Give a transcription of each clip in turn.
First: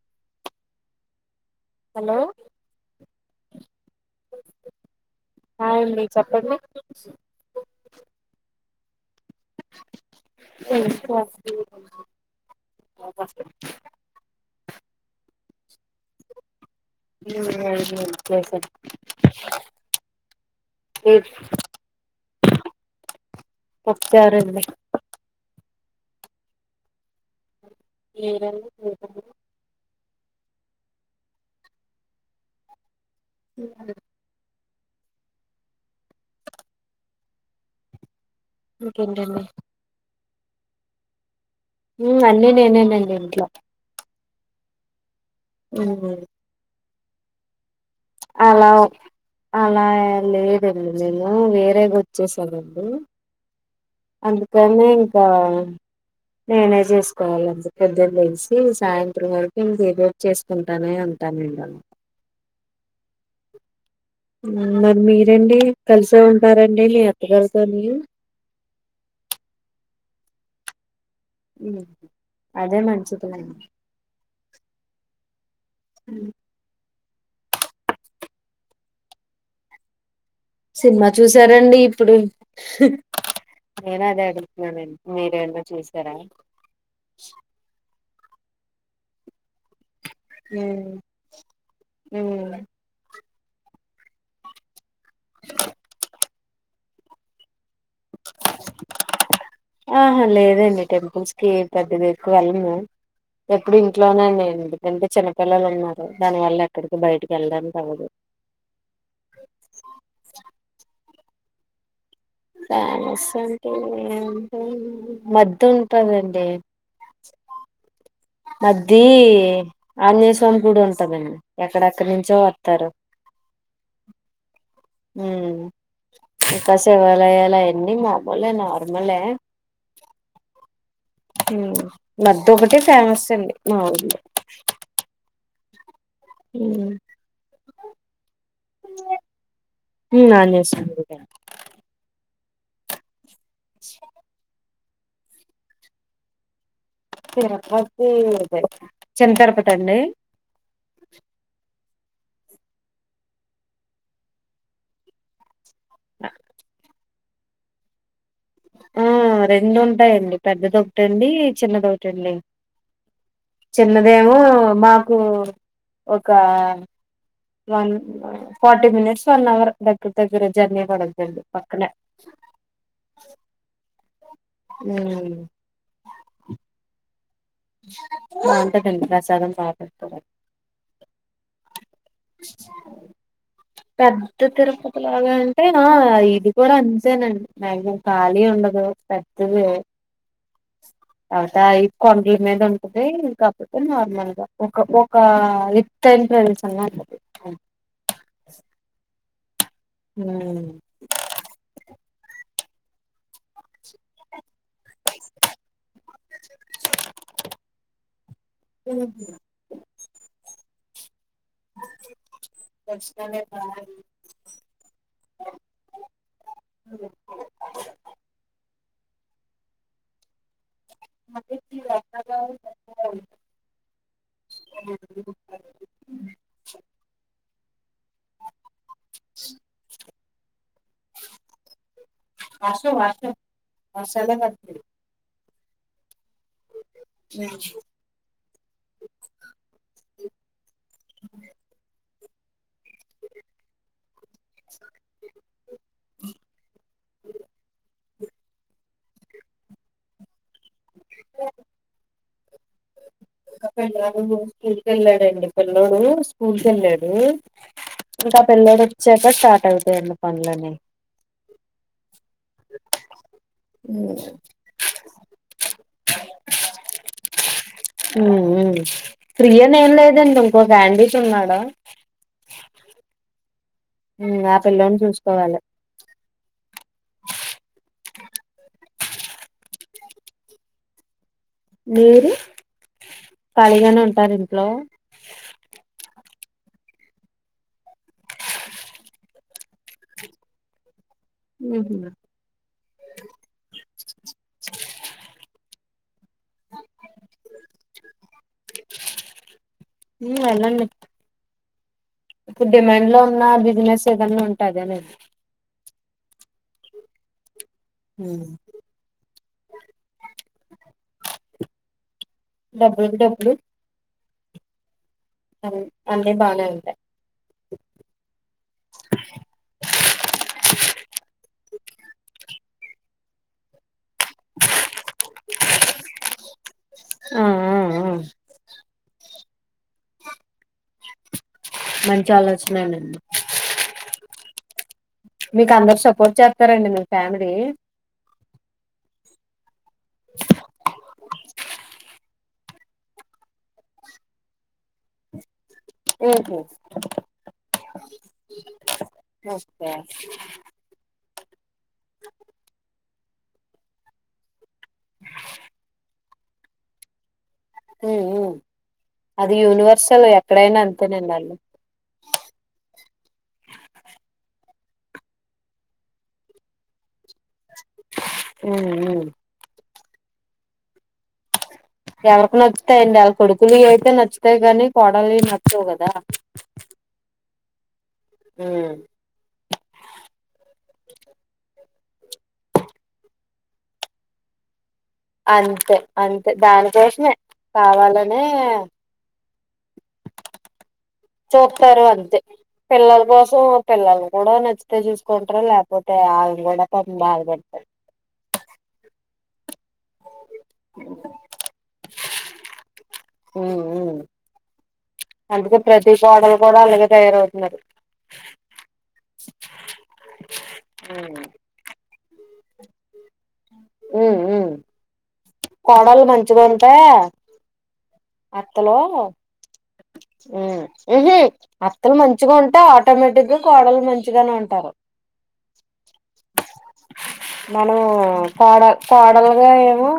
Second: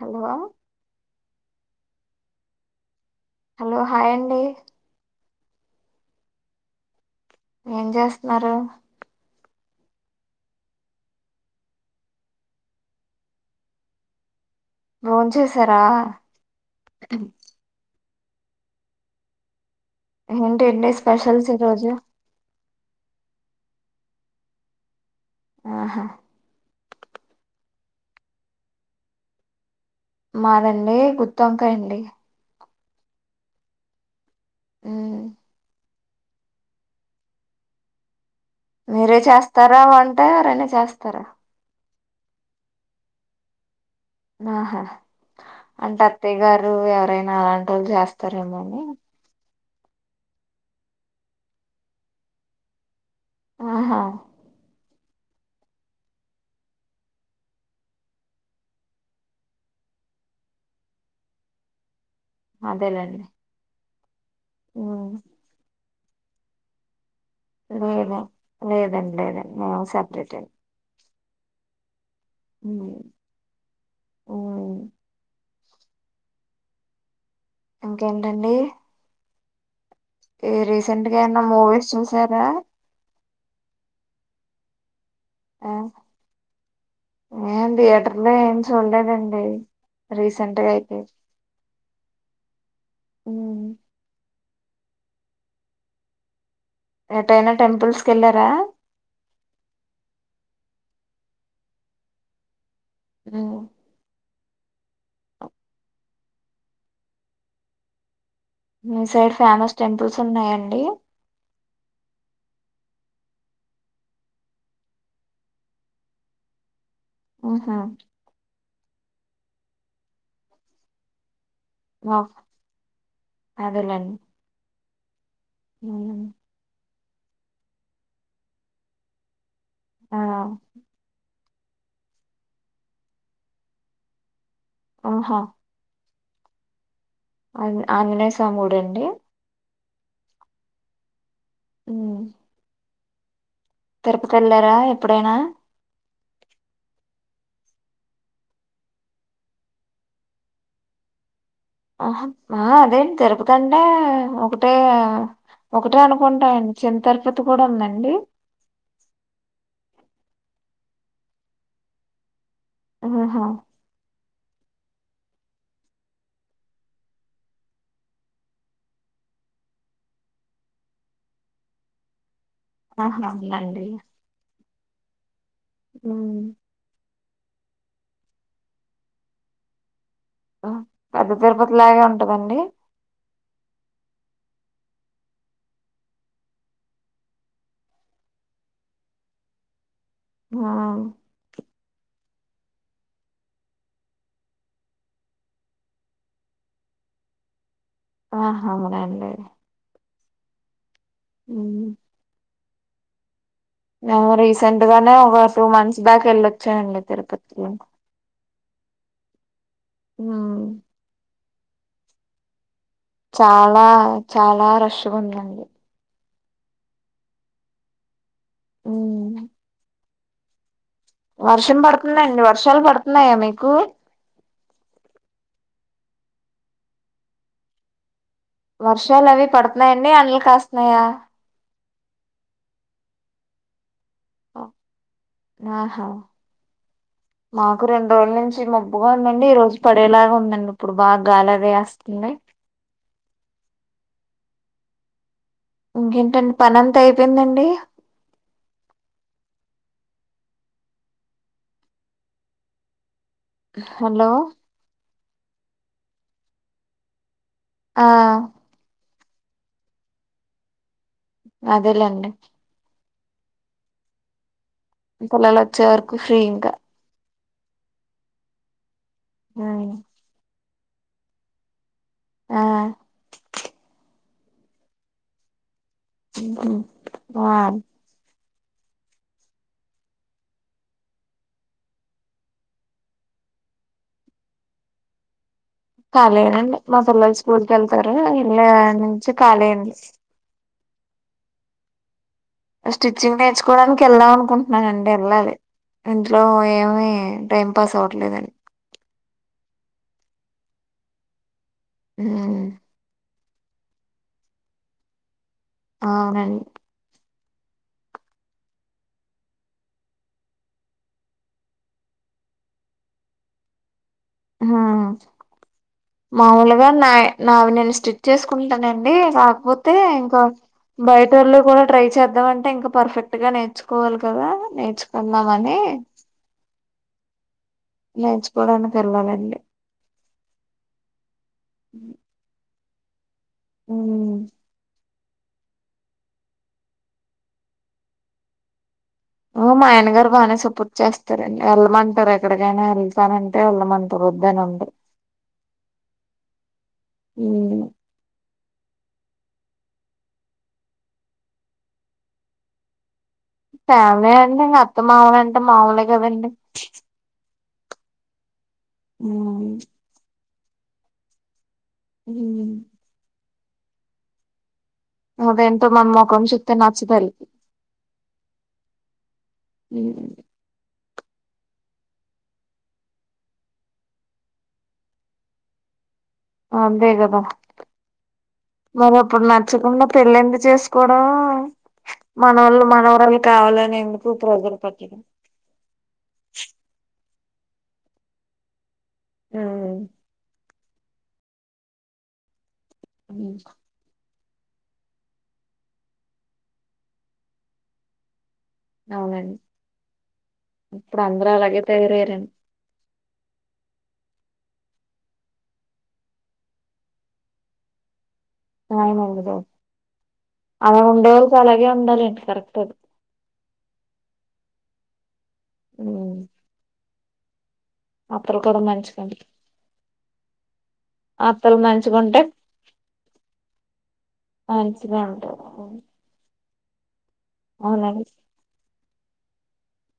Hello hello hello hi అండి hi అండి చెప్పండి ఏం చేస్తన్నారు [unintelligible] బొంచేసారా [unintelligible] చేసా వంట ఏంటి స్పెషల్స్ ఈ రోజు పప్పుచారు అండి ఆహా మీరండి మాదండి గుత్తొంకాయి అండి ఇంగ ఉ మీరే చేస్తారా అంటే ఎవరన్న చేస్తారా ఉ అన్ని నేనేనండి ఇంట్లో ఆహా అంటే అత్తయ్య గారు ఎవరైనా అలాంటి వాళ్ళు చేస్తారేమో అలా అని అలా లేదండి నేను వేరేగా వచ్చేసానండి ఆహా అందుకనే ఇంకా నేనే చేసుకోవాలి అంత పెద్దది తెలిసి సాయంత్రం వరకు తి చేసుకుంటానే ఉంటాను ఇంగ అదేలేండి మరి మ్మ్ మీరండి కలిసే ఉంటారండి లే లేద లేదండి లేదండి మేము సెపరేటే అదే మ్మ్ మంచిదిలేండి మ్మ్ ఇంకేంటండి ఈ రీసెంట్ సినిమా గా ఏమన్నా చూసారండి మూవీస్ ఇప్పుడు చూసారా నేను అదే అడుగుతున్నాను మీరేమన్న చూసారా ఆ థియేటర్ లో ఏం చూడలేదండి ఉ రీసెంట్గా అయితే ఉ మ్మ్. ఎటైనా టెంపుల్స్ కి వెళ్ళారా ఆహా లేదండి టెంపుల్స్ కి పెద్ద ఎక్కువ వెళ్ళను మ్మ్. ఎప్పుడి ఇంట్లోనేండి ఎందుకంటే చిన్నపిల్లలు ఉన్నారు దాని వల్ల ఎక్కడికి బయటికి వెళ్లడానికి అవ్వదు మీ సైడ్ ఫేమస్ టెంపుల్స్ ఉన్నాయండి ఫేమస్ అంటే మద్ది ఉంటదండి ఉహు అద్ది ఆంజనేయ స్వామి కూడా ఉంటాడండి ఎక్కడక్కడి ఓ, నుంచో వత్తారు ఉ ఉ ఇక శివాలయాల అయన్ని మాములే నార్మలే ఆ ఉ మద్ది ఒకటి ఫేమస్ అండి మా ఊర్లో ఆహా ఉ ఆ ఆంజనేయస్వామి గుడండి అ ఆంజనేయ స్వామి గుడి హ్మ్ తిరుపతి వెళ్ళారా ఎప్పుడైనా తిరపతిద చిన్న తిరపతి అండి ఆహ ఆ అదే తిరపతంటే ఒకటే ఒకటే అనుకుంటాండి చిన్న తిరుపతి కూడా ఉందండి హ్మ్ రెండు ఉంటాయండి పెద్దది ఒకటండి చిన్నదొకటండి ఆహా చిన్నదేమో మాకు ఒక one forty minutes one hour దగ్గిర దగ్గిర జర్నీ పడతది పక్కనే ఆహా నండి హ్మ్ హ్మ్ బాగుంటదండి ప్రసాదం బా పెడుతరు పెద్ద తిరుపతి లాగే ఉంటదండి పెద్ద తిరుపతి లాగా అంటే ఇది కూడా అంతేనండి మ్యాగ్జిమం ఖాళీ ఉండదు పెద్దది ఆ అవుతా ఇక్కడ దీని మీద ఉంటది కాకపోతే నార్మల్ గా ఒక ఒక ఎత్తైన ప్రదేశంలో ఉంటది ఆహా మనం ఎల్లలేదు హ్మ్ హ్మ్ ఆ రీసెంట్ గానే ఒక టూ మంత్స్ బ్యాక్ వెళ్ళొచ్చాండి తిరుపతికి ఉ హ్మ్ చాలా చాలా రష్గా ఉందండి [unintelligible] హ్మ్ వర్షం పడుతందండి వర్షాలు పడతున్నాయా మీకు వర్షాలు అవి పడుతున్నాయండి ఎండ్లు కాస్తున్నాయా వర్షం రాట్లేదు వర్షాలే పడుతుంది ఆహా మాకు రెండు రోజుల నుంచి మబ్ మబ్బు గా ఉందండి ఈ రోజు పడేలాగా ఉందండి ఇప్పుడు బాగా గాలి అది యేస్తుంది ఇంకేంటండి పని అంత అయిపోయిందండి ఓ ఒక పిల్లోడు హలో స్కూల్ కి వెళ్ళాడండి పిల్లోడు స్కూల్ కి వెళ్ళాడు ఆ ఇంకా పిల్లోడు వచ్చాక స్టార్ట్ అవుతాయండి పనులన్నీ అదేలేండి హ్మ్ ఇంకా వాళ్ళు వచ్చే వరకు ఫ్రీ ఇంకా హ్మ్ మ్మ్ ఫ్రీ అని ఏం లేదండి ఇంకో క్యాండీట్ ఉన్నాడా ఆ ఆ పిల్లోడిని చూసుకోవాలి బ మీరు కాళీగానే ఉంటార ఇంట్లో ఖాలీయెనండి మా పిల్లలు స్కూల్ క వెళ్తారు వెళ్ళ నుంచి ఖాలేయండి ఉ స్టిచ్చింగ్ నేర్చుకోవడానికి వెళ్దాం అనుకుంటున్నానండి వెళ్ళాలి ఇంట్లో ఏమీ టైం పాస్ అవ్వట్లేదండి ఉ ఎల్లండి ఉమ్ ఇప్పుడు డిమాండ్ లో ఉన్న బిజినెస్ ఏదన్నా ఉంటే అదేనండి ఆవ్ నండి హ డబ్బులకి డబ్బులు హా అన్నీ బానే మాములుగా ఉంటాయి నాయి నావి నేను స్టిట్చ చేసుకుంటానండి కాకపోతే ఇంకా బయట వాళ్ళు కూడా ట్రై చేద్దామంటే ఇంకా పర్ఫెక్ట్ గా నేర్ నేర్చుకోవాలి కదా నేర్చుకుందామనే ఆ ఆ ఆ నేర్చుకోవడానికి వెళ్ళాలండి మంచి ఆలోచనేనండి ఉ మీకు అందరు సపోర్ట్ చేస్తారండి మీ ఫ్యామిలీ ఉ మా ఆయన గారు బానే సపోర్ట్ చేస్తారండి వెళ్ళమంటారు అండి ఎక్కడికైనా వెళ్తానంటే వెళ్లమంటారు, వద్దు అని అనరు. ఓకే [unintelligible] ఫ్యామిలీ అంటే ఇంక అత్త మామలు అంటే మాములే కదండి హ్మ్ హ్మ్ అది ఉమ్ యూనివర్సల్ ఎక్కడైనా అంతేనండి వాళ్ళు ఉ అది ఏంటో మా మొఖం చూస్తే నచ్చదాలికి హ్మ్ హ్మ్ ఉ ఎవరికి నచ్చుతాయండి వాళ్ళ కొడుకులు అయితే నచ్చుతాయి గానీ కోడలువి నచ్చవు కదా అందే కదా ఉమ్ మరి ఆ ప్పుడు నచ్చకుండా పెళ్లి ఎందు చేసుకోవడం మనవలు మనవరాళ్లు కావాలనే ఎందుకు ప్రెజర్ పట్టడం అంతే అంతే దానికోసమే కావాలనే ఆ చూపుతారు అంతే పిల్లల ఉమ్ కోసం పిల్లలు కూడ నచ్చితే చూసుకుంటారు లేకపోతే ఆల్లని కూడా పాపం బాధపెడతారు అవునండి ఇప్పుడు అందరూ అలాగే తయారయారండి హ్మ్ అందుకే ప్రతి కోడలు కూడా అలాగే తయారవుతున్నారు [unintelligible] అలా ఉండే వాళ్ళకు అలాగే ఉండాలండి కరెక్టే అది ఉ ఉ కోడలు ఉమ్ మంచిగా ఉంటే అత్తలు కూడా మంచిగా హ్మ్ ఉహ్ అత్తలు మంచిగా ఉంటే ఆటోమేటిక్ గా కోడలు మంచిగానే ఉంటారు. టహహ్ మనము కోడల్ కోడలుగా ఏమో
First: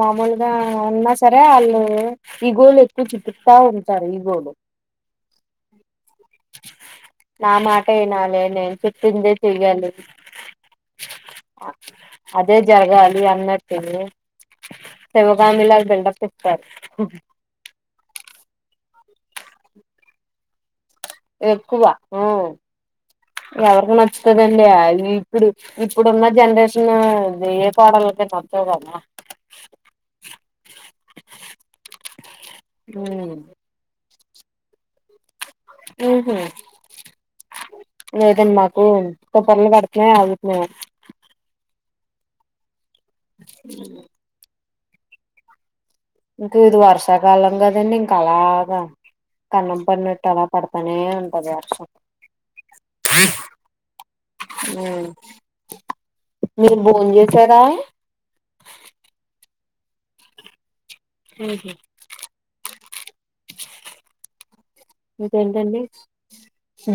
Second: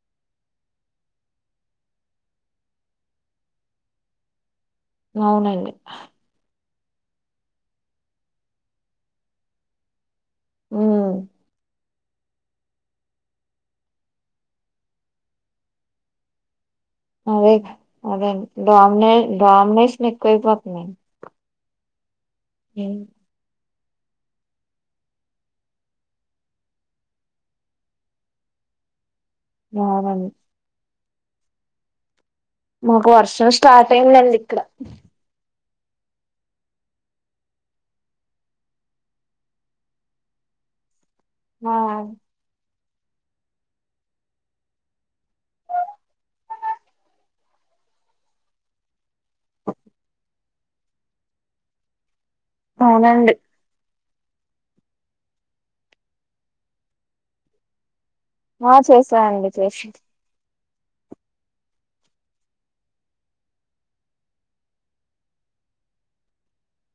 మామూలుగా ఉన్నా సరే ఆళ్ళు ఈగోలు ఎక్కువ చూపితా ఉంటారు ఈగోలు అవునండి నా మాట వినాలి నేను చెప్పిందే చేయాలి. ఉహుహ్ అదే జరగాలి అన్నట్టుంది. శివగామిలాగ బెల్డప్ ఇస్తాద్ అదే అదేండి డామినే డామినేషన్ ఎక్కువైపోతుదాడ్ ఎక్కువ ఉహ్ ఏ ఎవరికి నచ్చుతుందండి అది ఇప్పుడు ఇప్పుడున్న జనరేషన్ ఇది ఏ కోడలకే నచ్చావు గదా. నవునన్ మాకు ఉమ్ వర్షం స్టార్ట్ అయిందండి ఇక్కడ ఉహుహ్ లేదంన్ మాకు పుపర్లు కడుతున్నాయ ఆగుతున్నాయన్ మా అ ఇంక్ ఇది వర్షాకాలం కదండి ఇంక అలాగా కన్నం పడినట్టు అలా పడతానే ఉంటది వర్షం అవునండి ఊ మీరు భోన్ జేసారా ఆ చేసాఅండి చేష్ ఉహుహ్ ఇంకేంటండి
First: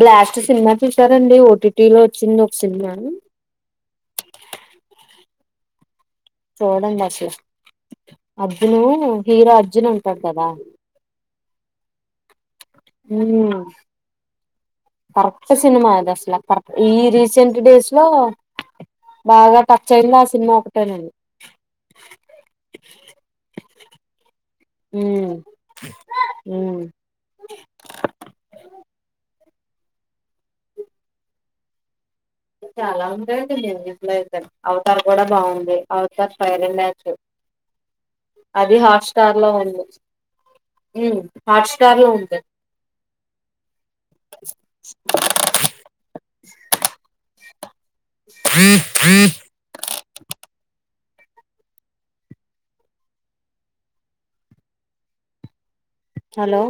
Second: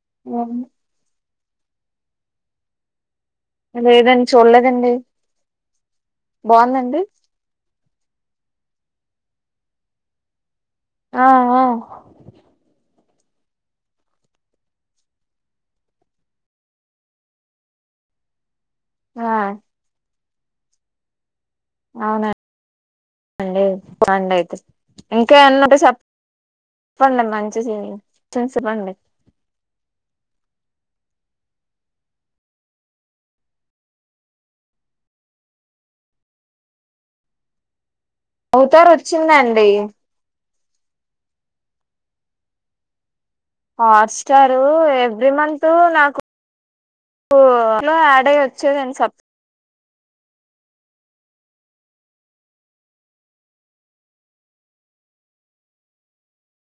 బ్లాస్ట్ సినిమా చూసారండి ఓటీటీ లో వోచ్చింది ఓక్ సినమా లేదన్ చూలేదండి. చూడండి అసలు అర్జును హీరో అర్జున్ ఉంటాడు కదా ఆ ఆ ఊహ్మ కరెక్ట్ సినిమా అది అసలా కరెక్ట్ ఈ రీసెంట్ డేస్ లో ఆ బాగా టచ్ అయింది ఆ సినిమా ఒకటేనండ్ అవునా ఏంది అండి బండి అయితే ఇంకేమన్నుంటే సేప్ ఉహ్ ప్పండి మంచి సిన్ చూసిపోండి చాలా ఉంటాయండి మ్యూజిక్ లో అయితే అవతార్ కూడా బాగుంది అవతార్ పైర్ లేచ్చు అవుతార్ వోచ్చిందండి. ఉహ్ హాట్ స్టార్ లో ఉంటద్ హాట్స్టారు ఎవ్రీ మంత్ నాకు ఓట్లో ఆడయ వచ్చేది అండి సప్ హలో